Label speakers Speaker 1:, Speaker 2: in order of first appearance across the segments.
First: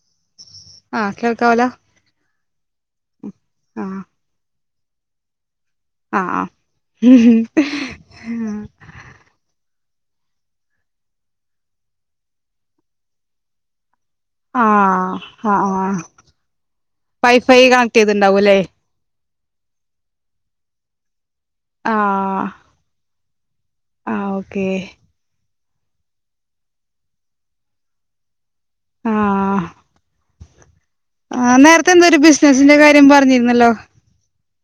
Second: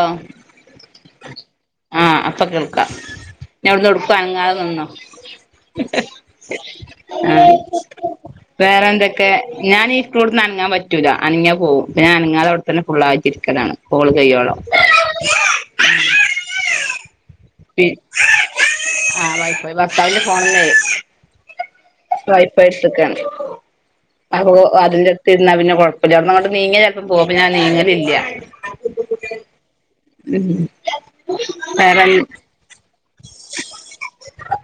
Speaker 1: ആഹ്
Speaker 2: ആഹ് കേൾക്കാവലോ
Speaker 1: ആഹ് അപ്പ കേൾക്കാം
Speaker 2: ആഹ്
Speaker 1: [unintelligible] നിന്നോ
Speaker 2: ആഹ് ആഹ്
Speaker 1: ആഹ് വേറെ എന്തൊക്കെ ഞാനി ഇരിക്കുണുടുത്തുന്ന് അനങ്ങാൻ പറ്റൂല്ല അനങ്ങ്യ പോവും പ്പഞാ അനങ്ങാതെ ഇവടെത്തന്നെ ഫുള്ളായിട്ട് ഇരിക്കലാണ് കോള് കെയ്യോ
Speaker 2: ആഹ് ആഹ് വൈ ഫൈ
Speaker 1: ആഹ് വൈ ഫൈ ഭർത്താവിന്റെ ഫോണീന്നെ
Speaker 2: ആഹ്
Speaker 1: വൈഫൈ ട്ത്തക്കാണ്
Speaker 2: ആഹ്
Speaker 1: അപ്പോ
Speaker 2: ഓക്കെ
Speaker 1: അതിന്റെ എടുതിരുന്നാ പിന്നെ കൊഴപ്പമില്ല അവ്ടന്ന് അങ്ങ നിങ്ങിയാ ചെലപ്പോ പോകും അപ്പോ ഞാൻ നീങ്ങലില്ല
Speaker 2: ആഹ്
Speaker 1: ഉം
Speaker 2: ആഹ് നേരത്തെ
Speaker 1: വേറെ
Speaker 2: എനന്തോ ഒരു ബിസിനസിന്റെ കാര്യം പറഞ്ഞിരുന്നല്ലോ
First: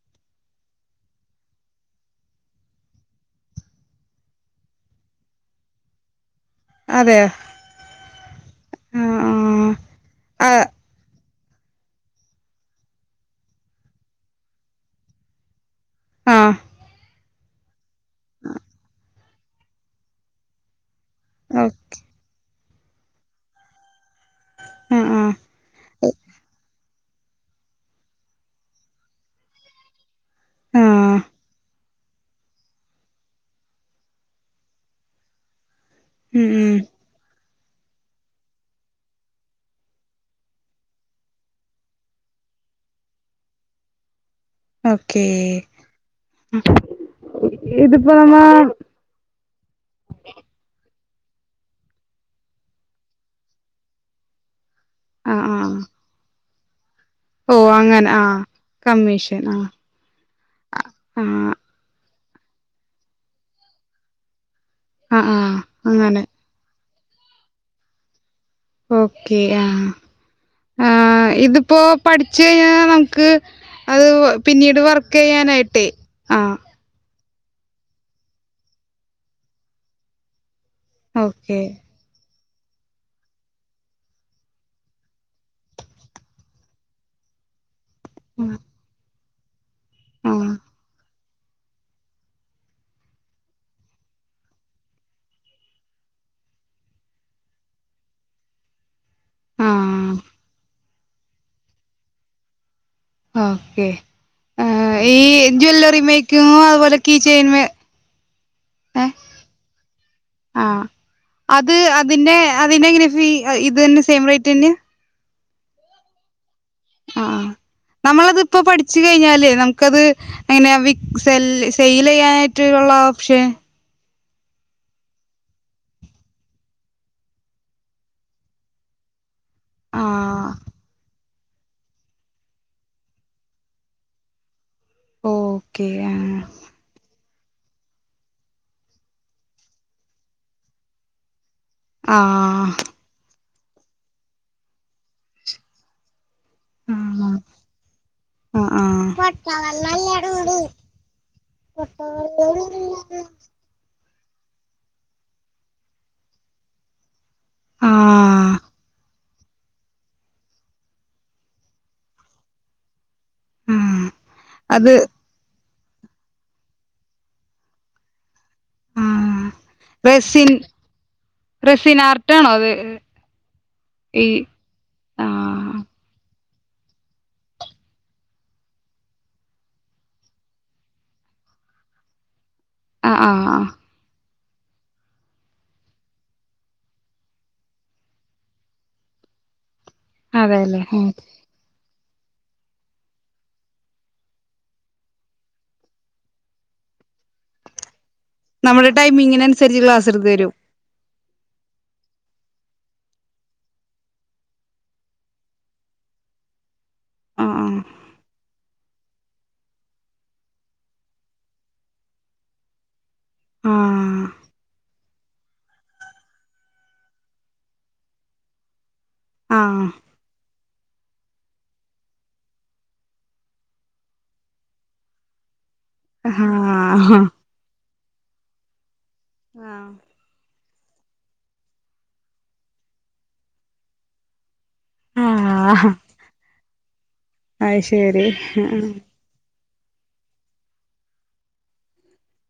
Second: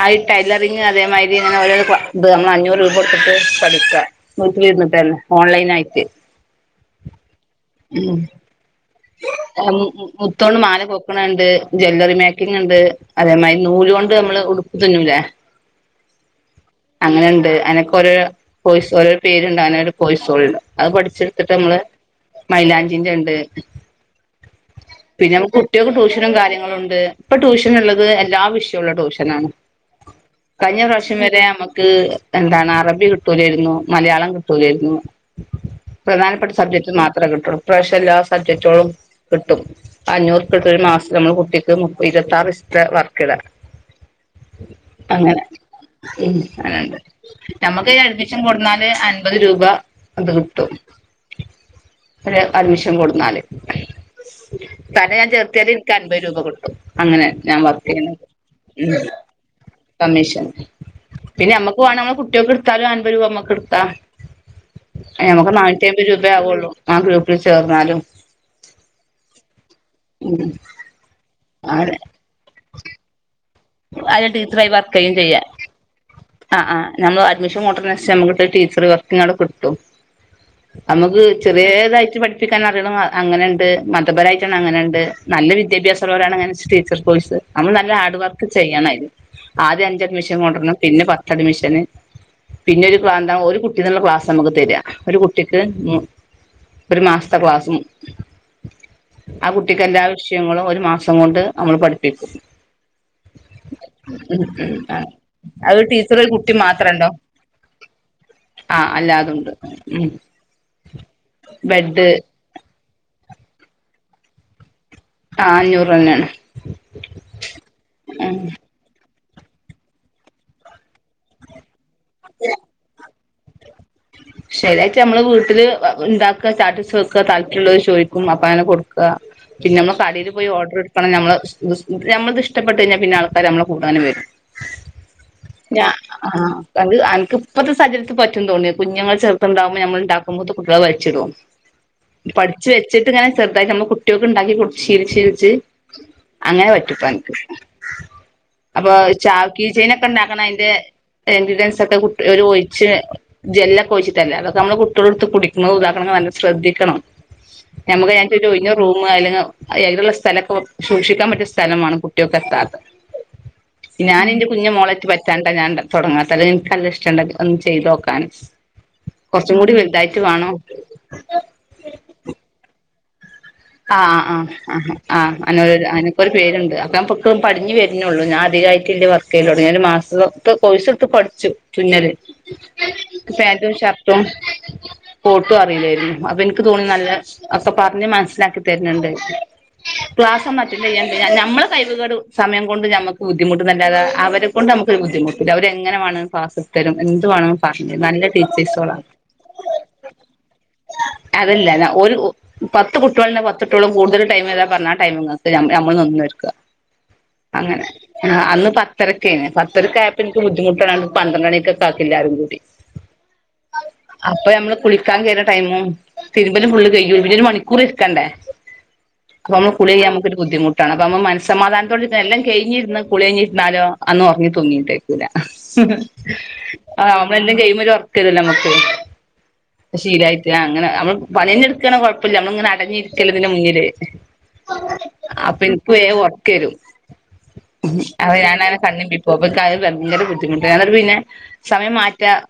Speaker 1: ആഹ് ഈ ടൈലറിങ് അതേമാതിരി ഇങ്ങനെ ഓരോ ഇത് നമ്മൾ അഞ്ഞൂറ് രൂപ കൊടുത്തിട്ട് പഠിക്കാ വീട്ടിലിരുന്നിട്ടെന്നെ ഓൺലൈനായിട്ട്
Speaker 2: അതെയോ
Speaker 1: ഉം
Speaker 2: ആഹ്
Speaker 1: [unintelligible] മുത്തോണ്ട്
Speaker 2: ആഹ്
Speaker 1: മാല കോർക്ക്ണണ്ട് ജ്വല്ലറി മേക്കിങ് ഇണ്ട് അതേമാതിരി നൂലുകൊണ്ട് നമ്മള് ഉടുപ്പ് തുന്നുല്ലേ
Speaker 2: ആഹ്
Speaker 1: അങ്ങനെ ണ്ട് അയിനൊക്കൊരോരോ കൊയ്സ് ഓരോ പേരുണ്ട് [unintelligible] ഒരു കോയിസേലുണ്ട് അത് പഠിച്ചെടുത്തിട്ട്
Speaker 2: ആഹ്
Speaker 1: നമ്മള്
Speaker 2: ഓഹ്
Speaker 1: മൈലാഞ്ചിന്റെണ്ട്
Speaker 2: ആഹ് ആഹ്
Speaker 1: പിന്നെ നമ്മക്ക് കുട്ടിയേൾക്ക് ട്യൂഷനും കാര്യങ്ങളും ഒണ്ട് ഇപ്പോ ട്യൂഷൻ ഇള്ളത് എല്ലാ വിഷയവും ഉള്ള ട്യൂഷനണ് കഴിഞ്ഞ പ്രാശ്യം
Speaker 2: ആഹ്
Speaker 1: വരെ നമുക്ക് എന്താണ് അറബി കിട്ടൂലാരുന്നു മലയാളം കിട്ടൂലാരുന്നു
Speaker 2: ഉം
Speaker 1: പ്രധാനപ്പെട്ട
Speaker 2: ഉം
Speaker 1: സബ്ജക്റ്റ് മാത്രേ കിട്ടുള്ളൂ ഇപ്രാശ്യം എല്ലാ സബ്ജറ്റൊളും കിട്ടും അഞ്ഞൂറു റുപ്പികൊടുത്ത ഒരു മാസം നമ്മളെ കുട്ടിക്ക് ഇരുപത്താറ് ദിസത്തെ വർക്ക് ഇട
Speaker 2: [inaudible] ഓക്കേ
Speaker 1: അങ്ങനെ ഉം അങ്ങനണ്ട് നമ്മക്ക്
Speaker 2: ഇതിപ്പോ നമ്മ
Speaker 1: അഡ്മിഷൻ കൊടുന്നാല് അ അമ്പത് രൂപ അത് കിട്ടും ഒരു അഡ്മിഷൻ കൊടുന്നാല് തന്നേ ഞാൻ
Speaker 2: ആഹ്
Speaker 1: ചേർത്തിയാല്
Speaker 2: ആഹ്
Speaker 1: ഇൻക്ക് അമ്പത് രൂപ കിട്ടും അങ്ങനെ ഞാൻ
Speaker 2: ഓഹ്
Speaker 1: വർക്ക്
Speaker 2: അങ്ങനെ ആഹ്
Speaker 1: ചെയ്യ്ണ്ത്
Speaker 2: കമ്മീഷൻ ആഹ്
Speaker 1: കമ്മീഷൻ
Speaker 2: ആഹ്
Speaker 1: പിന്നെമ്മ ക്കു ആണ് നമ്മള് കുട്ടിയേൾക്കെടുത്താലും അൻപത് രൂപ നമ്മുക്ക് എടുക്കാ
Speaker 2: ആഹ്
Speaker 1: നമുക്ക്
Speaker 2: ആഹ്
Speaker 1: നാന്നൂറ്റി അമ്പത്
Speaker 2: അങ്ങനെ
Speaker 1: രൂപേയാവുള്ളൂ ആ ഗ്രൂപ്പിൽ ചേർന്നാലും
Speaker 2: ഓക്കേ ആഹ്
Speaker 1: ഉം
Speaker 2: ആഹ് ഇതിപ്പോ
Speaker 1: അങ്ങനെ
Speaker 2: പഠിച്ച് കഴിഞ്ഞാ നമുക്ക് അത്
Speaker 1: അതില് ടീച്ചറായി
Speaker 2: പിന്നീട്
Speaker 1: ചെയ്യും
Speaker 2: വർക്ക്
Speaker 1: ചെയ്യാം
Speaker 2: ചെയ്യാനായി ട്ടെ ആഹ്
Speaker 1: ആഹ് നമ്മള് അഡ്മിഷൻ കൊണ്ടര്നസരിച്ച് നമ്മക്ക് ടീച്ചർ വർക്കിനവടെ കിട്ടും നമക്ക്
Speaker 2: ഓക്കെ
Speaker 1: ചെറിയേതായിട്ട് പടി ഠിപ്പിക്കാൻ അറിയണം അങ്ങനെണ്ട് മതപരായിട്ട് അങ്ങനെണ്ട് നല്ല വിദ്യാഭ്യാസുള്ളോരാണ് അങ്ങനെ ടീച്ചർ കോഴ്സ് നമ്മള് നല്ല ഹാർഡ് വർക്ക്
Speaker 2: ആഹ്
Speaker 1: ചെയ്യണം ആദ്യം അഞ്ചഅഡ്മിഷൻ
Speaker 2: ആഹ്
Speaker 1: കൊണ്ടുവരണം പിന്നെ പത്തടി മിഷന്- പിന്നെ ഒരു എന്താ ഒരു കുട്ടിന്നുള്ള ക്ലാസ് നമുക്ക് തരാ ഒരു കുട്ടിക്ക്- ഒരു മാസത്തെ ക്ലാസും- ആ കുട്ടിക്ക് എല്ലാ
Speaker 2: ആഹ്
Speaker 1: വിഷയങ്ങളും ഒരു മാസം കൊണ്ട് നമ്മള് പഠിപ്പിക്കും
Speaker 2: ഓക്കേ
Speaker 1: ആഹ്
Speaker 2: ഈ
Speaker 1: അത്
Speaker 2: ജ്വല്ലറി
Speaker 1: ടീച്ചർ ഒരു കുട്ടി
Speaker 2: മേക്കിങ്ങോ അതുപോലെ കീ ചെയ്‌ൻ മേ-
Speaker 1: ആ
Speaker 2: ഏഹ്
Speaker 1: അല്ലാതുണ്ട് ഉം
Speaker 2: ആഹ് അത്
Speaker 1: ബെഡ്
Speaker 2: അതിന്റെ അതിനെങ്ങനെ ഫീ ഇത് തന്നെ സെയിം റേറ്റ് തന്നെയ
Speaker 1: ആഹ് അഞ്ഞൂറ് രൂപ തന്നാണ്
Speaker 2: ആഹ് നമ്മളത് ഇപ്പോപഠിച്ചു കഴിഞ്ഞാല് നമുക്കത് എങ്ങനെയ വി സെല്ല്- സെയിൽ ചെയ്യാനായട്ടുള്ള [unintelligible] ഓപ്ഷൻ
Speaker 1: ശരിയായിട്ട് നമ്മളെ വീട്ടില് ഉണ്ടാക്കുക സ്റ്റാറ്റസ് വെക്കുക താല്പര്യമുള്ളോല് ചോദിക്കും അപ്പങ്ങനെ കൊടുക്കും പിന്നെമ്മള് കടയില് പോയി
Speaker 2: ആഹ്
Speaker 1: ഓർഡർ എടുക്കണ നമ്മള് സ് - ഞമ്മളിത് ഇഷ്ടപ്പെട്ട് കഴിഞ്ഞാ പിന്നെ ആൾക്കാര് നമ്മെ കൂടനെ വരും
Speaker 2: ഓക്കെ
Speaker 1: ഞ-
Speaker 2: ആഹ്
Speaker 1: അത് അനക്ക് ഇപ്പത്തെ സാഹചര്യത്തിൽ പറ്റും തോന്നിയ- കുഞ്ഞുങ്ങള് ചെറത്ണ്ടാകുമ്പോ ഞമ്മള് ഉണ്ടാക്കുമ്പോ മൂത്തെ കുട്ടികള് വലിച്ചിടും പഠിച്ച്
Speaker 2: ആഹ്
Speaker 1: വെച്- ഇങ്ങനെ ചെറുതാക്കി നമ്മെ കുട്ടികൾക്ക് ഇണ്ടാക്കി കൊടുത്തു ശീലിച്ച് ശീലിച്ച്- അങ്ങനെ പറ്റുപ്പോ
Speaker 2: ആഹ്
Speaker 1: അനക്ക്
Speaker 2: ആഹ്
Speaker 1: അപ്പൊ
Speaker 2: ആഹ്
Speaker 1: ചാവി കീചെയിൻനൊക്കെ ഉണ്ടാക്കണ അയിന്റെ- [unintelligible] കുട്ടിടെ ഒരു ഒഴിച്ച് ജെല്ലൊക്കെഴിച്ചിട്ടല്ലേ അതൊക്കെ നമ്മെ കുട്ടികളെടുത്ത് കുടിക്കുന്നത് ഇതാക്കണതൊക്കെ നല്ല ശ്രദ്ധിക്കണം ഞമ്മക്ക് ഞാൻ ചോദിച്ചത്
Speaker 2: ആഹ്
Speaker 1: ഒഴിഞ്ഞ റൂമ് അയില്- അയ്നുള്ള സ്ഥലക്കെ സൂക്ഷിക്കാൻ പറ്റിയ സ്ഥലം വെണം കുട്ടികൾക്ക് എത്താത്തെ
Speaker 2: ആഹ്
Speaker 1: ഞാന് എന്റെ കുഞ്ഞു
Speaker 2: അത്
Speaker 1: മോളേ ഇട്ട് പറ്റാണ്ടാ ഞാൻ തൊടങ്ങാത്തെ അല്ല എനിക്ക് നല്ല ഇഷ്ടണ്ട് ഒന്ന് ചെയ്ത് നോക്കാന് [inaudible]
Speaker 2: ആ റെസിൻ
Speaker 1: വേണം
Speaker 2: റെസി [unintelligible] നാർട്ടാണോ അത്
Speaker 1: ആഹ്
Speaker 2: ഈ
Speaker 1: ആഹ് ആഹ് ആഹ് അനോ അ- ഒരു പേരുണ്ട് അപ്പോ [unintelligible] പടിഞ്ഞ് വരുന്നോള്ളൂ ഞാൻ അധികായിട്ട് ഇല്ല വർക്ക് ചെയ്യല് തൊടങ്ങീട്ട് ഒരു മാസത്ത് കോഴ്സ് എടുത്ത് പഠിച്ചു തുന്നല്
Speaker 2: ആഹ് ആഹ്
Speaker 1: പാൻറ്റും ഷർ ട്ടും കോട്ടും അറിയില്ലായിരുന്നു അപ്പോ എനിക്ക് തോന്നി നല്ല ഒക്കെ പറഞ്ഞ് മനസ്സിലാക്കി- തര്ന്നുണ്ട് ക്ലാസ് ഒന്ന്
Speaker 2: അതെല്ലേ
Speaker 1: അറ്റൻഡ് ചെയ്യാൻ ഞ ഞമ്മളെ കഴിവ് കെട് - സമയം കൊണ്ട് നമുക്ക് ബുദ്ധിമുട്ട് അല്ലതെ അവരെ കൊണ്ട് നമുക്ക് ഒരു ബുദ്ധിമുട്ടില്ല അവരെങ്ങനെ വാണമെങ്കിലും ക്ലാസ് തരും എന്തുവാണം പറഞ്ഞ് നല്ല-
Speaker 2: നമ്മുടെ
Speaker 1: ടീച്ചേഴ്സോളാ
Speaker 2: ടൈമിങ്ങനുരിച്ച് ക്ലാസ് എടുത്ത് തരും
Speaker 1: അതല്ല ന ഒരു പത്ത് കു [unintelligible] പത്തുട്ടോള് കൂടുതൽ ടൈം വരാൻ പറഞ്ഞ അ ടൈമ്ങ്ങക്ക് നമ്മള് നിന്നോര്ക്ക
Speaker 2: ആഹ്
Speaker 1: അങ്ങനെ അ അന്ന് പത്ത്- പത്തരക്കെയ്ന് പത്തരക്ക് ആയപ്പോ ഇൻക്ക് ബുദ്ധിമുട്ടാണ് പന്ത്രണ്ട് മണിക്കക്കാക്കി എല്ലാരും കൂടി
Speaker 2: ആഹ്
Speaker 1: അപ്പൊ നമ്മള് കുളിക്കാൻ കയറിയ ടൈമും തിരുമ്പലും ഫുള്ള് കഴിയും പിന്നെ ഒരു മണിക്കൂർ ഇ ക്കണ്ടേ അപ്പോ നമ്മള് കുളികയിയാ നമുക്കൊരു ബുദ്ധിമുട്ട്- അപ്പോ നമ മനസ്സമാധത്തോട് എല്ലാം കഴിഞ്ഞിരിന്ന് കുളിഞ്ഞിരുന്നാലോ അന്ന് ഉറങ്ങി തൂങ്ങിയിട്ടിരിക്കൂല
Speaker 2: ആഹ്
Speaker 1: നമ്മളെല്ലാം എല്ലാം കഴിയുമ്പോ ഒര ട്ടിരില്ല നമുക്ക്
Speaker 2: ആഹ്
Speaker 1: ശീലായിട്ട് അങ്ങനെ നമ്മള് പണി കഴിഞ്ഞ് ഇടുക്കാണെങ്കിൽ കൊഴപ്പം ഇല്ല നമ്മള് ഇങ്ങനെ- അലിഞ്ഞിരിക്കല് ഇതിന്റെ മുന്നില് അപ്പോ ഇൻക്ക്
Speaker 2: ആഹ്
Speaker 1: വേഗം ഉറക്ക് വരും
Speaker 2: അത് ശരി
Speaker 1: അപ്പോ ഞാന് അങ്ങനെ കണ്ണിമ്പി- ഇപ്പോ [unintelligible] ക്കെ ഭയങ്കര ബുദ്ധിമുട്ട് അങ്ങട്ട് പിന്നെ സമയം മാറ്റാ-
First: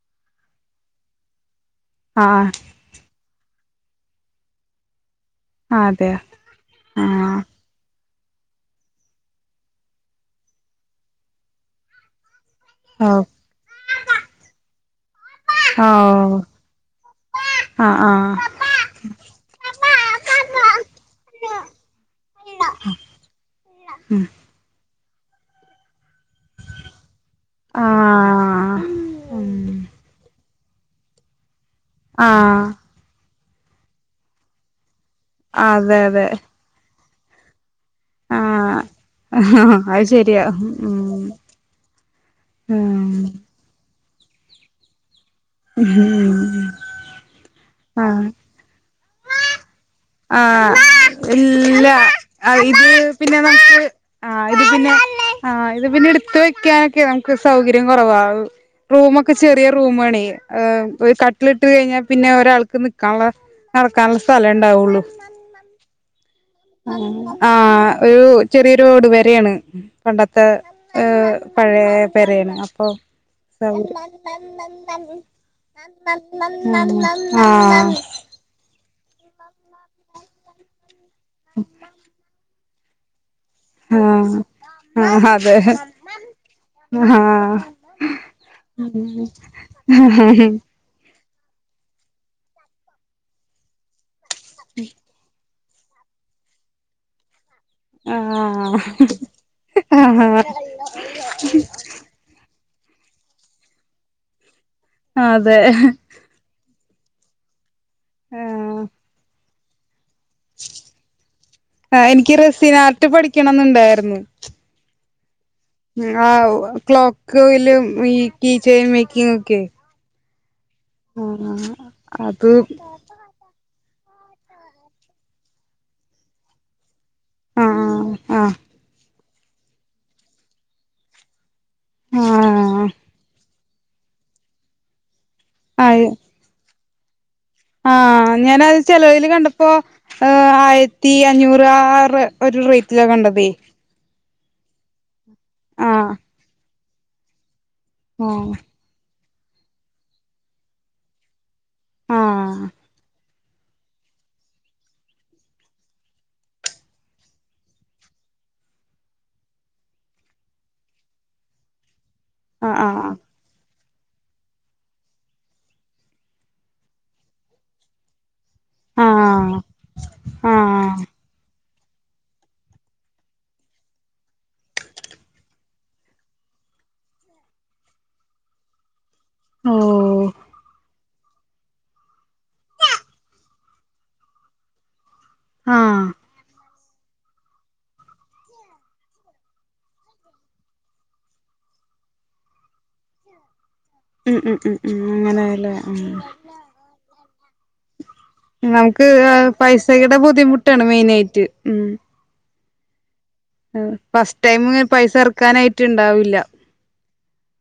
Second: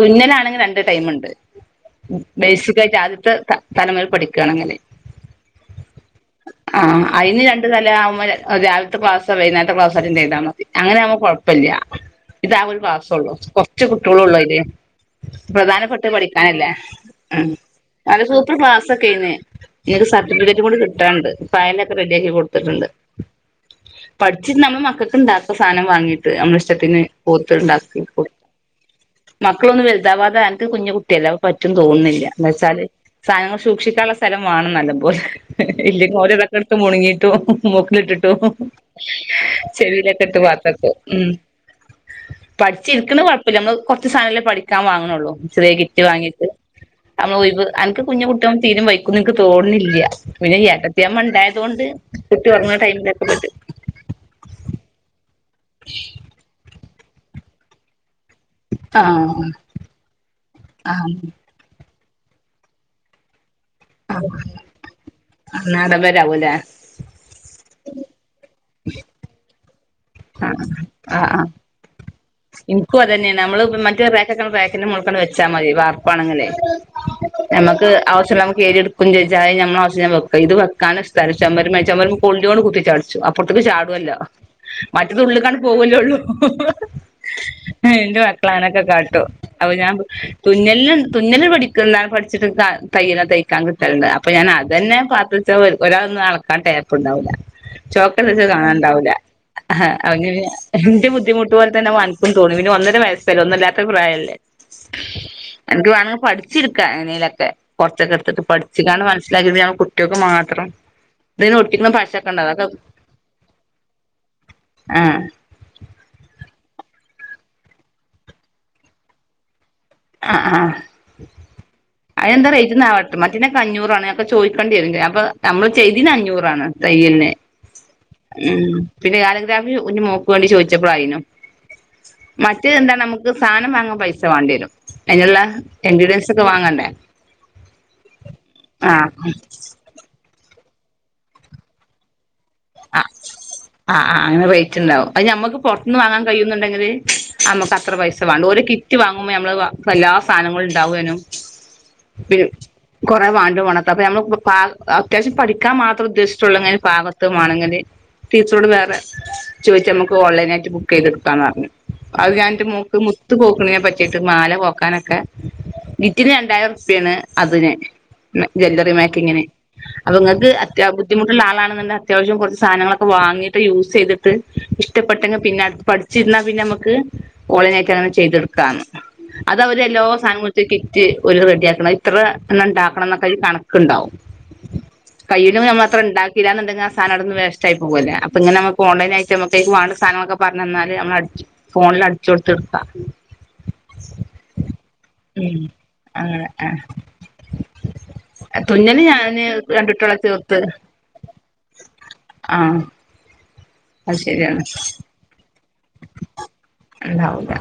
Speaker 1: തുന്നലാണെങ്കിൽ രണ്ട് ടൈമുണ്ട്
Speaker 2: ആഹ്
Speaker 1: ബേസിക്കായിട്ട് ആദ്യത്തെ തലമേൽ പഠിക്കാണങ്ങനെ
Speaker 2: അതെയോ
Speaker 1: ആഹ് അയിന് രൺ - രാവിലത്തെ ക്ലാസോ [unintelligible] വൈന്നാരത്തെ ക്ലാസോ അറ്റന്റ് ചെയ്താൽ മതി അങ്ങനെ ആവുമ്പോ കൊഴപ്പല്ല ഇത് ആ ഒരു
Speaker 2: ഓഹ്
Speaker 1: ക്ലാസൊള്ളൂ കൊറച്ച് കുട്ടിയോളോള്ളൂ അയില് പ്രധാനപ്പെട്ടത്
Speaker 2: ഓഹ്
Speaker 1: പഠിക്കാനല്ലേ ഉം
Speaker 2: ആഹ്
Speaker 1: അത്
Speaker 2: ആഹ്
Speaker 1: സൂപ്പർ ക്ലാസ്സ്‌ [unintelligible] ക്കയ്ന് ഒര് സർട്ടിഫിക്കറ്റ് കൂടി കിട്ടാണ്ട് ഫയലൊക്കെ റെഡി ആക്കി കൊടുത്ത്ട്ടുണ്ട്
Speaker 2: ഉം
Speaker 1: പട്ചി നമ്മള മക്കക്ക്ണ്ടാക്ക സാനം വാങ്ങീട്ട് അമ്മള ഇഷ്ടത്തിന് [unintelligible]
Speaker 2: ആഹ് ഉം
Speaker 1: മക്കളൊന്നും വൽതാവാതെ അൻക്ക് കുഞ്ഞി കുട്ടിഅല്ലേ പറ്റും തോൺണില്ല
Speaker 2: ആഹ്
Speaker 1: എന്താച്ചാല് സാനങ്ങൾ സൂക്ഷിക്കാൻള്ള സ്ഥലം വാണം നല്ല പോലെ
Speaker 2: അതെ
Speaker 1: ഇല്ലെങ്കി
Speaker 2: അതെ
Speaker 1: ഓര് ഇതൊക്കെട്ത്ത് മുണ്ങ്ങീയിട്ടും മൂക്കിലിട്ടിട്ടും
Speaker 2: ആഹ് അത്
Speaker 1: ചെവീലൊക്കെ ഇട്ട്
Speaker 2: ശരിയാ
Speaker 1: പാത്തക്കും ഉം പട്ച്ചിര്ക്ക്ണ
Speaker 2: ആഹ്
Speaker 1: മാ നമ്മള് കൊർച്ച് സാധനല്ലേ പഠിക്കാൻ വാങ്ണോള്ളൂ ചെറിയകിറ്റ് വാങ്ങിട്ട്
Speaker 2: ഉം
Speaker 1: നമ്മള് ഒഴിവ് അൻക്ക്
Speaker 2: ആഹ്
Speaker 1: കുഞ്ഞുകു ട്ടും തീരെ വയ്ക്കും ഇൻക്ക് തൊൺണില്ല പിന്നെ
Speaker 2: ആഹ്
Speaker 1: ഏട്ടത്തിയമ്മ ഇണ്ടായതുകൊണ്ട്
Speaker 2: ഇല്ല
Speaker 1: കുട്ടി ഒർങ്ങ്ണ ടൈമിലൊക്കെ പറ്റും
Speaker 2: ആ ഇത് പിന്നെ ആ ഇത് പിന്നെ ഇട്ത്ത് വെക്ക്യാനൊക്കെ നമുക്ക് സൗകര്യം കൊറവാവും റൂമൊക്കെ
Speaker 1: ആഹ്
Speaker 2: ചെറിയ റൂമാണെ
Speaker 1: ആഹ്
Speaker 2: ഒരു കട്ടിലിട്ട് കഴിഞ്ഞാ പിന്നെ ഒരാൾക്ക് നിക്കാൻള്ള നടക്കാൻള്ള സ്ഥലം ഇണ്ടാവൊള്ളു
Speaker 1: ആഹ് നാടൻ വരാവൂല്ലേ
Speaker 2: ആ ഒരു ചെറിയൊരു ഓട് പെരെണ് പണ്ടത്തെ
Speaker 1: ആഹ്
Speaker 2: ഏ
Speaker 1: ആഹ് ആഹ്
Speaker 2: പഴെ
Speaker 1: ഇൻക്കും അതന്നെണ് നമ്മള് മറ്റേ റേക്കൊക്കെ റേക്കിന്റെ മോൾക്കാണ്ട് വെ ച്ചാ മതി വർപ്പാണങ്കില് നമ്മക്ക് ആവശ്യണ്ടാവുമ്പോ കേറി ചെജ്ജ അയ് ഞമ്മള ആവശ്യം വെക്ക ഇത് വെക്കാന സ്ഥലം ചൊമര്മെ ചോമര്മ കൊള്ളിയോണ്ട് കുത്തിചാട്ച്ചും പ്പൊർത്ത്ക്ക്‌ ചാടൊല്ലോ മറ്റത് ഉള്ള്ക്കാണ്ട് പോവല്ലോള്ളൂ
Speaker 2: ഹാ
Speaker 1: അ എന്റെ മക്കളാ അങ്ങനൊക്കെ കാട്ടോ അപ്പോ ഞാൻ തുന്നൽ ന് തുന്നല് പഠിക്കുന്ന പട്ച്ചിട്ട് ത തയ്യല് തയ്ക്കാൻ കിട്ടൽണ്ട് അപ്പോ ഞാൻ അതന്നെ പ ഒരളന്നാ അളക്കാൻ ടേപ്പ് ഉണ്ടാവൂല ചോക്കന്നെച്ച
Speaker 2: ആഹ്
Speaker 1: കാണാൻ ഇണ്ടാവൂല അ
Speaker 2: ആഹ്
Speaker 1: [unintelligible] ഇന്റെ ബുദ്ധിമുട്ട് പോൽ തന്നെ അൻക്കും തോന്ന പിന്നെ ഒന്നര വയസ്സല്ലേ ഒന്നുല്ലാത്ത പ്രായല്ലേ
Speaker 2: അതെ
Speaker 1: അൻക്ക് വാണങ്കി പഠിച്ച് രിക്കാ എങ്ങനെലൊക്കെ കൊർച്ചക്കെ ഇട്ത്ത്ട്ട്
Speaker 2: ആഹ്
Speaker 1: പഠിച്ചിങ്കാണ്ട് മൻസ്സിലാക്കി ഇത് ഞങ്ങൾ കുട്ട്യാൾക്ക് മാ ത്രം ഇതിന് ഒട്ടിക്ക്‌ ണ
Speaker 2: ആഹ്
Speaker 1: പശൊക്കെ
Speaker 2: എനിക്ക്
Speaker 1: ഇണ്ടാവും അ ഒക്കെ
Speaker 2: റെസിൻ ആർട്ട് പഠിക്കണംന്നുണ്ടായിരുന്നു
Speaker 1: ആഹ്
Speaker 2: ങ്ങാവൂ ക്ലോക്ക്ല് ഈ കീ ചെയിൻ വെക്കും ഒക്കെ
Speaker 1: ആ ആഹ്
Speaker 2: ആഹ്
Speaker 1: അയ്നെന്താ
Speaker 2: അത്
Speaker 1: റേറ്റ്ന്നാവ ട്ട് മറ്റെനൊക്കെ അഞ്ഞൂറാണ് അപ്പോ ചോയ്ക്കണ്ട്യരും അപ്പൊ അമ്മള് ചെയ്തീന് അഞ്ഞൂറാണ് തയ്യൽന്
Speaker 2: ആഹ് ആഹ്
Speaker 1: ഉം പിന്നെ കാലഗ്രാഫി കുഞ്ഞ് മോക്ക് വേണ്ടി ചോയിച്ചപ്പളയിനും മറ്റേ
Speaker 2: ആഹ്
Speaker 1: എന്താ നമുക്ക് സാനം വാങ്ങാൻ പൈസ വാണ്ടി വരും അയിന്ള്ള
Speaker 2: ആയി
Speaker 1: എൻഗ്രീഡിയൻസ് സൊക്കെ വാങ്ങണ്ടേ
Speaker 2: ആഹ് ഞാനത്
Speaker 1: ആഹ്
Speaker 2: ചെലവില് കണ്ടപ്പോ ഏ ആയിര്ത്തി അഞ്ഞൂറാറ് ഒരു റൈറ്റിലാ കണ്ടതേ
Speaker 1: ആ ആ അങ്ങനെ റൈറ്റ്ണ്ടാവും അഹ് ഞമ്മക്ക് പൊർത്ത്ന്ന്
Speaker 2: ആഹ്
Speaker 1: വാങ്ങാൻ കയ്യുന്നുണ്ടെങ്കില് അമ്മക്ക് അത്ര പൈസ വാണ്ട
Speaker 2: ഓഹ്
Speaker 1: ഒരു കിറ്റ് വാങ്ങുമ്പോ നമ്മളത് പ്പെല്ലാസാനങ്ങളും ഉണ്ടാവേനും പി
Speaker 2: ആഹ്
Speaker 1: കൊറെ വാണ്ട വണാത്ത അപ്പൊ നമ്മള് പാ അത്യാവശ്യം പഠിക്കാം മാത്ര ഉദ്ദേിച്ചിട്ടുള്ളൂ ങ്ങനെ പാ മാണെങ്കില് ടീച്ചറോട് വേറെ ചോയിക്ക മ്മക്ക് ഓൺലൈനായിട്ട് ബുക്കയ്ത് ഇട്ക്കാന്ന് പർഞ് അഹ് ഞാൻ ന്റെ
Speaker 2: ആഹ്
Speaker 1: മോക്ക്
Speaker 2: ആഹ്
Speaker 1: മുത്ത് കോക്ക്‌ണേ പറ്റ ട്ട് മാല കോക്കാനൊക്കെ ബിറ്റിന് രണ്ടായിരർപ്പ്യാണ് അതിന് ജ്വല്ലറി മെക്കിങ്ങിന്
Speaker 2: ആഹ്
Speaker 1: അപ്പൊ ഇങ്ങക്ക് അത്യാ
Speaker 2: ആഹ്
Speaker 1: ബുദ്ധിമുട്ട്ള്ള ആളാണ്ന്ന് ണ്ടെ അത്യാവശ്യം കൊർച്ച് സാനങ്ങളൊക്കെ വാങ്ങിട്ട് യൂസ് ചെയ്ത്ട്ട് ഇഷ്ടപ്പെട്ടെങ്കി പിന്നെ അത് പഠിച്ചിരുന്നാ. പിന്നെ ഞമ്മക്ക് [unintelligible] ങ്ങനെ ചെയ്ത്ട്ക്കാന്ന് അത് അവരെല്ലോ
Speaker 2: ഓഹ്
Speaker 1: സാനം കൊടുത്ത് കി റ്റ് ഓര് റെഡിയാക്കണം ഇത്ര എണ്ണം ഇണ്ടാക്കണം ന്നൊക്കെ അയ്ല് കണക്ക്‌ണ്ടാവും കയ്യിനും നമ്മള് അത്ര
Speaker 2: ആഹ്
Speaker 1: ഇണ്ടാക്കില്ല ന്നുണ്ടെങ്കി സാനടുന്ന് വേസ്റ്റായിപോവല്ലേ അപ്പോ ഇങ്ങനെ അമ്മക്ക് ഓൺലൈൻ ആയിട്ട് മ്മക്ക് അയ്ക്ക് വാണ്ട സാനങ്ങളൊക്കെ പർഞ്ഞന്നാല് നമ്മളട്ച്ച് ഫോണില് അടിച്ചൊടുത്ത്ട്ക്ക
Speaker 2: ഉം ഉം ഉം ഉം അങ്ങനെലെ ഉം
Speaker 1: അങ്ങനെ ആഹ്
Speaker 2: നങ്
Speaker 1: തുന്നല്
Speaker 2: ക്
Speaker 1: ഞാന് കണ്ടിട്ടുള്ള
Speaker 2: പൈസയുടെ
Speaker 1: തീർത്ത്
Speaker 2: ബുദ്ധിമുട്ടാണ് മെയിന എയ്റ്റ് ഉം
Speaker 1: ആഹ് അത്
Speaker 2: ഫസ്റ്റ് ടൈം
Speaker 1: ശരിയാണ്
Speaker 2: പൈസ എറക്കാനായിട്ട് ഇണ്ടാവില്ല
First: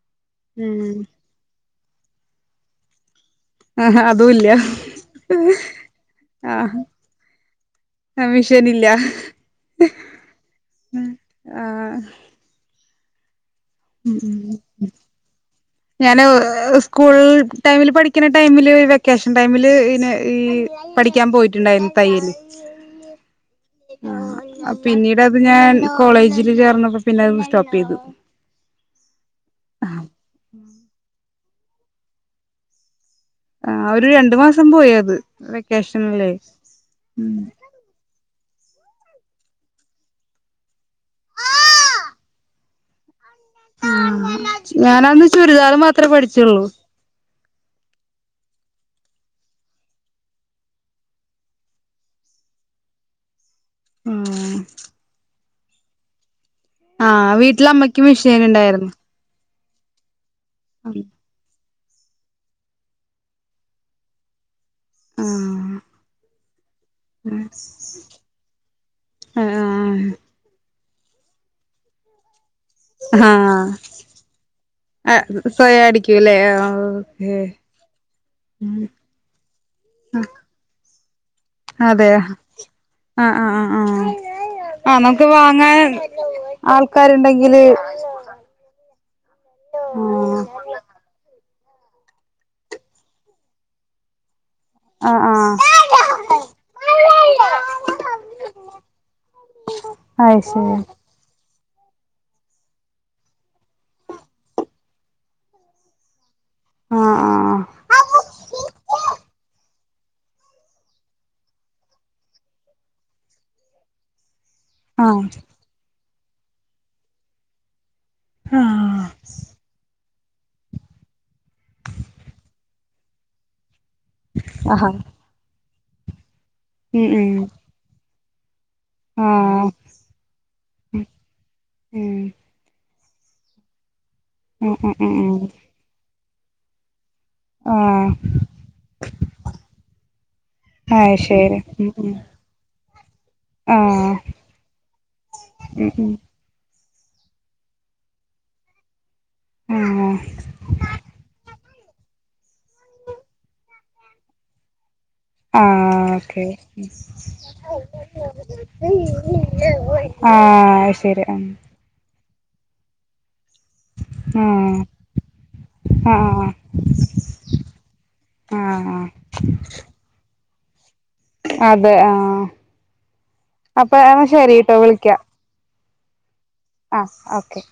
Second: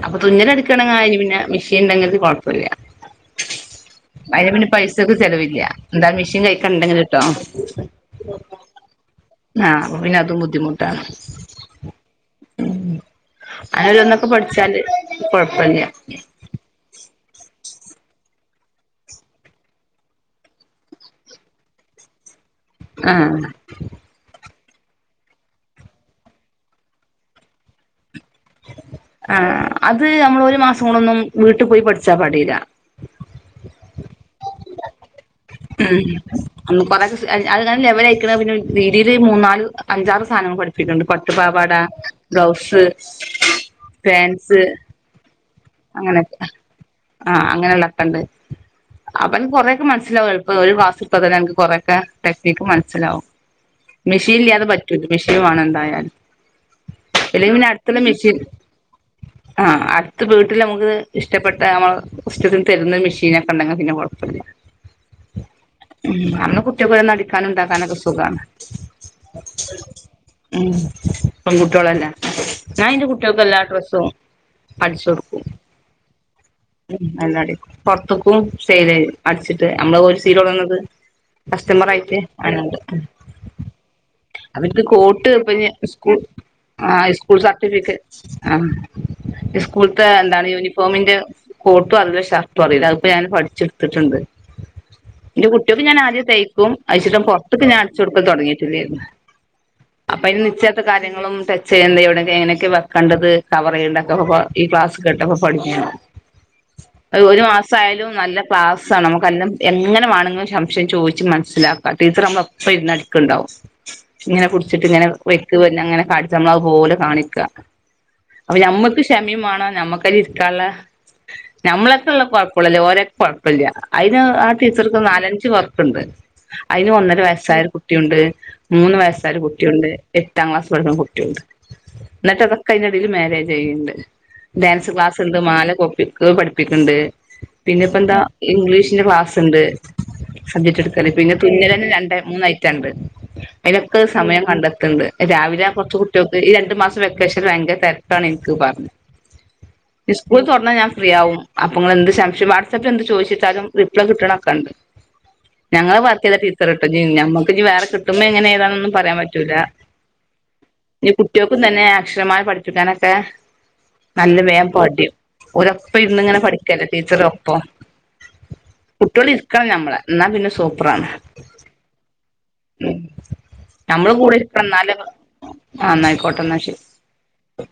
Speaker 1: അപ്പൊ
Speaker 2: ഉം
Speaker 1: തുന്നലടിക്ക്ണ ആയിന് പിന്നെ മിഷീൻ ഇണ്ടെങ്കിൽ കാെഴപ്പാെല്ല
Speaker 2: ആഹ് അതും
Speaker 1: അയ്ന്
Speaker 2: ഇല്ല
Speaker 1: പിന്നെ പൈസക്ക്‌ ചെലവില്ല എന്താ മെഷീൻ
Speaker 2: ആഹ്
Speaker 1: കഴിക്കണ്ടെങ്കില് ട്ടോ
Speaker 2: കമ്മീഷനില്ല
Speaker 1: ആഹ് അപ്പോ പിന്നെ അതും ബുദ്ധിമുട്ടാ
Speaker 2: ഉം ആഹ്
Speaker 1: ഉം
Speaker 2: ഉം
Speaker 1: അല്ലന്നൊക്കെ
Speaker 2: ഉം
Speaker 1: പഠിച്ചാല് കൊഴപ്പല്ല
Speaker 2: ഞാന് സ്കൂൾ ടൈമില് പഠിക്ക്ണ ടൈമില് വെക്കേഷൻ ടൈമില് പിന്നെ ഈ പഠിക്കാൻ പോയിട്ടുണ്ടായിര്ന്നു തയ്യല്
Speaker 1: ആഹ്
Speaker 2: ആഹ് പിന്നീട് അത് ഞാൻ കോളേജില് ചേർന്നപ്പോ പിന്നെഅഅങ് സ്റ്റോപ്പെയ്തു
Speaker 1: ആഹ് അത് നമ്മള് ഒരു മാസം കൊണ്ടൊന്നും വീട്ട് പോയി പഠ്ച്ചാ പടീല്ല
Speaker 2: ആഹ് ഒരു രണ്ട് മാസം പോയത്
Speaker 1: ഉം ഒന്ന് കാെറെ സിസ് അൽ അഅ് ഇങ്ങനെ ലെവലയിക്ക്‌ണ് പിന്നെരു രീതീല് മൂന്നാല് അഞ്ചാറ് സാനങ്ങൾ പഠിപ്പിക്ക്‌ണ്ട് പട്ടു പാവാട ബ്ലൗസ്
Speaker 2: [inaudible]
Speaker 1: പാൻസ്
Speaker 2: ചുരിദാറ് മാത്രേ
Speaker 1: അങ്ങനെയൊക്കെ
Speaker 2: പഠിച്ചാെള്ളൂ
Speaker 1: ആഹ് അങ്ങനെള്ളക്ക ഇണ്ട് അപ്പൻക്ക് കൊറേക്കെ മൻസിലാവും എള്പ്പം ഒരു മാസട്‌ത്താതന്നെ അൻക്ക് കാെറെക്കെ ടെക്നിക്ക് മനസ്സിലാവും മിഷീൻ ഇല്ലാതെ പറ്റൂല്ല മിഷീൻ വേണം എന്തായാലും
Speaker 2: ആഹ്
Speaker 1: ഇല്ലെങ്കിൽ പിന്നെ അടുത്തുള്ള
Speaker 2: വീട്ടിലമ്മയ്ക്ക്
Speaker 1: മെഷീൻ
Speaker 2: മിഷീന്ണ്ടായിരുന്നു
Speaker 1: ആഹ് അട്ത്ത് വീട്ടില് ഞമ്മ്ക്ക് ഇഷ് ട്ടപ്പെട്ട നമ്മള് ഇഷ്റ്റത്തിന് തര്ന്ന മിഷീനൊക്കെ ഇണ്ടെങ്ക പിന്നെ കാെഴപ്പല്ല
Speaker 2: ആ
Speaker 1: ഉം അന്ന് കുട്ട് റ്റപ്പെടുന്ന അടിക്കാനും ഇതാക്കാനൊക്കെ സുഖാണ് ഉം പെൺകുട്ടിയോളല്ലേ ഞാൻ ഇന്റെ
Speaker 2: ആ
Speaker 1: കുട്ട്യാൾക്ക് എല്ലാ ഡ്രസ്സും
Speaker 2: ആ
Speaker 1: അടിച്ചാെട്
Speaker 2: സ്വയം അടിക്കൂല്ലേ ഏ ആഹ്
Speaker 1: ഉം എല്ലടിക്കും പാെറത്ത്ക്കും സെയിലെയ്യും അടിച്ചിട്ട് അറമ്മള്
Speaker 2: ആ
Speaker 1: ഓല് സീലാെട്ന്നത്
Speaker 2: അതെ
Speaker 1: കസ്റ്റമറായിട്ട്
Speaker 2: ആഹ്
Speaker 1: ആനണ്ട് ഉം
Speaker 2: ആഹ് ആഹ് ആഹ്
Speaker 1: അവർക്ക്
Speaker 2: ആഹ് നമുക്ക്
Speaker 1: കോട്ട് ഇപ്പഞ്
Speaker 2: വാങ്ങാൻ
Speaker 1: സ്കൂൾ ആഹ് സ്കൂൾ
Speaker 2: ആൾക്കാരുണ്ടെങ്കില്
Speaker 1: സർട്ടിഫിക്ക ആഹ് സ്കൂൾത്തെ എന്താണ് യൂനിഫോമിന്റ് കോട്ടും അറീല ഷർട്ടും അറീല അഹ്പ്പ ഞാന് പടിച്ച്ട്ത്ത്ട്ട്ണ്ട്
Speaker 2: ആ
Speaker 1: ഇന്റെ കുട്ടിയോക്ക് ഞാനാദ്യം തയ്ക്കും അഹ്ച്ചിട്ട് പാെറത്ത്ക്ക് ഞാൻ അട്ച്ചൊട്ക്കല് താെടങ്ങീട്ടില്ലേയ്രുന്നു
Speaker 2: ആഹ്ശരി
Speaker 1: ര്യങ്ങളും ടച്ച് ചെയ്യണ്ടെ എവ്ടെക്കെ എങ്ങനെക്കെ വെക്കണ്ടത് കവറയ്യ്ണ്ടക്കെപ്പൊ ഈ ക്ലാസ് കേട്ടപ്പോ പഠിഞ്ഞ്ണ്
Speaker 2: ആഹ്
Speaker 1: അഅ് ഒരു മാസായാലും നല്ല ക്ലാസ്സാണ് നമുക്കെല്ലം എങ്ങനെ വാണെങ്ങും ശംശയം ചോയ്ച്ച് മൻസ്സിലാക്കാ ടീച്ചറ് ഞമ്മളെ ഒപ്പ ഇര്ന്ന് അടിക്ക്ണ്ടാവും ഇങ്ങനെ പുട്ച്ചിട്ട്
Speaker 2: ആഹ്
Speaker 1: ഇങ്ങനെ
Speaker 2: ആഹ്
Speaker 1: വെക്ക് പിന്നങ്ങനെ കാൺച്ച് ഞമ്മള് അഹ്പോലെ കാണിക്കാ അപ്പ ഞമ്മക്ക്
Speaker 2: ആഹ്
Speaker 1: ക്ഷമിംമാണം ഞമ്മക്കയില് ഇരിക്കാള്ള ഞമ്മളെക്ക്ള്ള കൊഴപ്പള്ളൂ അല്ലെ ഓരെക്ക് കൊഴപ്പല്ല്യ അയിന് ആ
Speaker 2: ആഹാ
Speaker 1: ടീച്ചർക്ക് നാലഞ്ച് വർക്ക്ണ്ട് അയിന്
Speaker 2: ഉം
Speaker 1: ഒന്നര
Speaker 2: ഉം
Speaker 1: വയസ്സായൊരു കുട്ടിയുണ്ട് മൂന്ന് വയസ്സായൊരു
Speaker 2: ആഹ്
Speaker 1: കുട്ടിയുണ്ട് എട്ടാം ക്ലാസ് പഠിക്ക്ണ കുട്ടിയുണ്ട്
Speaker 2: ഉം
Speaker 1: ഇന്നട്ട് ക്കാ ക്കയിന്റെടീല് മാരേജെയ്യ്ണ്ട്
Speaker 2: ഉം
Speaker 1: ഡാൻസ്
Speaker 2: ഉം ഉം
Speaker 1: ക്ലാസ്ണ്ട്
Speaker 2: ഉം
Speaker 1: മാല കോപ്പിക്ക് പഠിപ്പിക്ക്ണ്ട്
Speaker 2: ആഹ്
Speaker 1: പിന്നെപ്പന്താ ഇംഗ്ലീഷിനല് ക്ലാസ്ണ്ട് സബ്ജറ്റ് എടുക്കല്
Speaker 2: അയ്
Speaker 1: പിന്നെ
Speaker 2: ശരി
Speaker 1: തുന്നലന്നെ
Speaker 2: ഉം ഉം
Speaker 1: രണ്ടെ മൂന്നയിറ്റണ്ട് അയിലൊക്ക്
Speaker 2: ആഹ്
Speaker 1: സമയം കണ്ടെത്ത്ണ്ട് രാവിലെ
Speaker 2: ഉം
Speaker 1: കൊറച്ച്
Speaker 2: ഉം
Speaker 1: കുട്ട്യോൾ- ഈ രണ്ടു മാസം വെക്കേഷൻ ഭയങ്കര തെരക്കാണ് ഇൻക്ക് പറഞ്ഞ്
Speaker 2: ആഹ്
Speaker 1: സ്കൂള് തൊറന്നാ ഞാ അപ്പൊ ഇങ്ങളെന്ത് സംശം വാട്സപ്പില് എന്ത് ചോയിച്ചിട്ടാലും റിപ്ലേ കിട്ട്ണൊക്കെണ്ട് ഞങ്ങള്
Speaker 2: ആഹ്
Speaker 1: വർക്കൈത
Speaker 2: ഓക്കെ
Speaker 1: ടീച്ചറട്ടഞ്ഞ് ഞമ്മക്ക്ഞ്ഞ് വേറെ കിട്ടുമ്പോ എങ്ങനെ ഏതാണന്നും പറയാം പറ്റൂല
Speaker 2: ആഹ്
Speaker 1: ഞ്
Speaker 2: ശരി ആഹ്
Speaker 1: കുട്ടിയോക്കും തന്നെ അക്ഷരമാല പഠിപ്പിക്കാനൊക്കെ നല്ല വേം
Speaker 2: ആഹ്
Speaker 1: പടിം ഓരപ്പം
Speaker 2: ആഹ്
Speaker 1: ഇരിന്നങ്ങനെ
Speaker 2: ആഹ്
Speaker 1: പഠിക്കല്ലേ ടീച്ചറൊപ്പം
Speaker 2: ആഹ്
Speaker 1: കുട്ടിയള് ഇ രിക്കണം നമ്മളെ ഇന്നാ പിന്നെ സൂപ്പറാണ്.
Speaker 2: അതെ ആഹ് അപ്പയ ശരിയിട്ടോ വിളിക്കാം.
Speaker 1: ആഹ് ഇന്നായിക്കോട്ടെ ഇന്നാശെരി.
Speaker 2: ആഹ് ഓക്കെ.